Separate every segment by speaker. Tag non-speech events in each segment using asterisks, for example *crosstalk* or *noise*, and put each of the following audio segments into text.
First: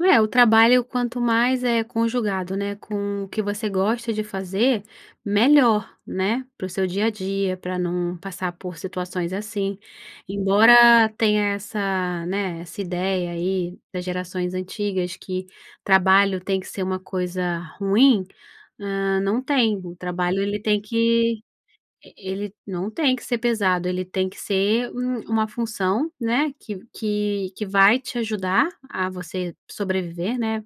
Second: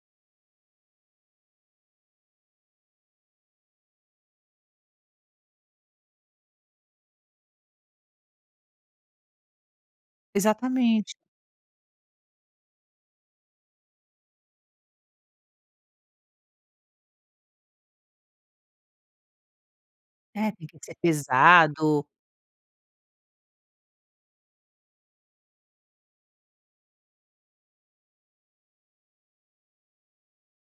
Speaker 1: Não é, o trabalho, quanto mais é conjugado, né, com o que você gosta de fazer, melhor, né, para o seu dia a dia, para não passar por situações assim. Embora
Speaker 2: Exatamente.
Speaker 1: tenha essa, né, essa ideia aí, das gerações antigas, que trabalho tem que ser uma coisa ruim, hã, não tem. O trabalho,
Speaker 2: É,
Speaker 1: ele
Speaker 2: tem que
Speaker 1: tem
Speaker 2: ser
Speaker 1: que
Speaker 2: pesado.
Speaker 1: e ele não tem que ser pesado, ele tem que ser um uma função, né, que v que que vai te ajudar a você sobreviver, né,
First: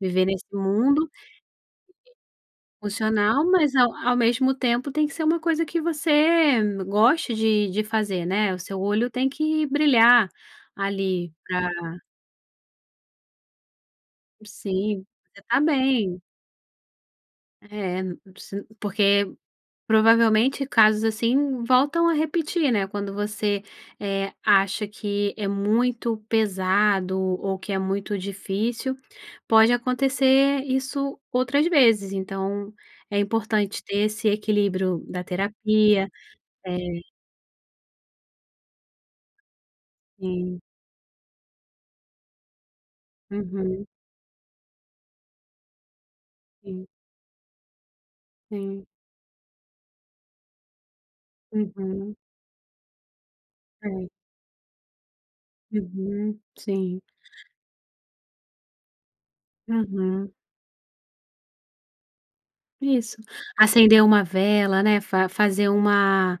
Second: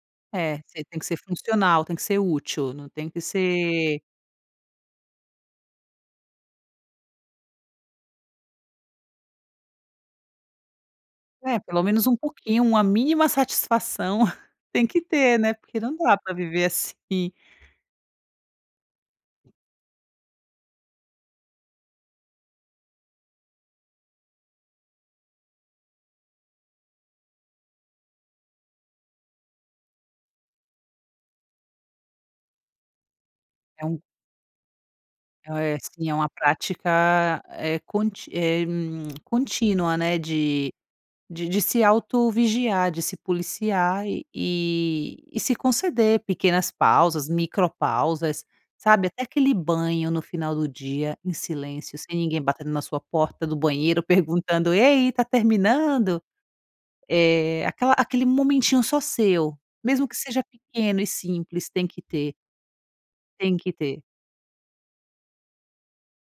Speaker 1: viver nesse
Speaker 2: É, você tem que
Speaker 1: mundo
Speaker 2: ser funcional, tem que ser útil, não tem que
Speaker 1: Funcional, mas ao
Speaker 2: ser
Speaker 1: ao mesmo tempo, tem que ser uma coisa que você goste de de fazer, né, o seu olho tem que brilhar, ali,
Speaker 2: É,
Speaker 1: pra
Speaker 2: pelo menos um pouquinho, uma mínima satisfação *chuckles* tem que
Speaker 1: Sim,
Speaker 2: ter,
Speaker 1: você
Speaker 2: né,
Speaker 1: estar
Speaker 2: porque não dá
Speaker 1: bem.
Speaker 2: para viver assim.
Speaker 1: É, n não preci porque, provavelmente, casos assim voltam a repetir, né, quando você, eh, acha que é muito pesado, ou que é muito difícil, pode acontecer isso outras vezes, então é importante
Speaker 2: É um
Speaker 1: ter esse equilíbrio da
Speaker 2: É o é,
Speaker 1: terapia,
Speaker 2: sim, é uma
Speaker 1: eh
Speaker 2: prática, eh, conti eh, hum, *smacks lips* contínua, né,
Speaker 1: Sim.
Speaker 2: de de de se auto-vigiar, de se
Speaker 1: Uhum.
Speaker 2: policiar e e e se conceder pequenas
Speaker 1: Sim.
Speaker 2: pausas, micropausas,
Speaker 1: Sim.
Speaker 2: sabe, até aquele banho no final do dia em silêncio,
Speaker 1: Uhum.
Speaker 2: sem ninguém batendo na sua porta do banheiro,
Speaker 1: Sei.
Speaker 2: perguntando: "E aí, está terminando?".
Speaker 1: Uhum, sim.
Speaker 2: Eh, aquela aquele momentinho só seu, mesmo que
Speaker 1: Uhum.
Speaker 2: seja pequeno e simples, tem que ter.
Speaker 1: Isso,
Speaker 2: Tem que ter.
Speaker 1: acender uma vela, né, fa fazer uma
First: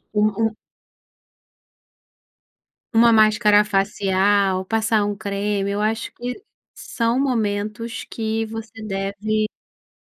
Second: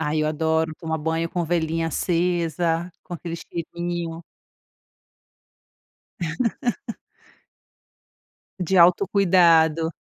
Speaker 2: Ai, eu
Speaker 1: um um
Speaker 2: adoro tomar banho com velinha acesa,
Speaker 1: uma
Speaker 2: com aquele
Speaker 1: máscara
Speaker 2: cheirinho.
Speaker 1: facial, passar um creme. Eu acho que
Speaker 2: *laughs*
Speaker 1: são momentos que
Speaker 2: De
Speaker 1: você deve
Speaker 2: autocuidado.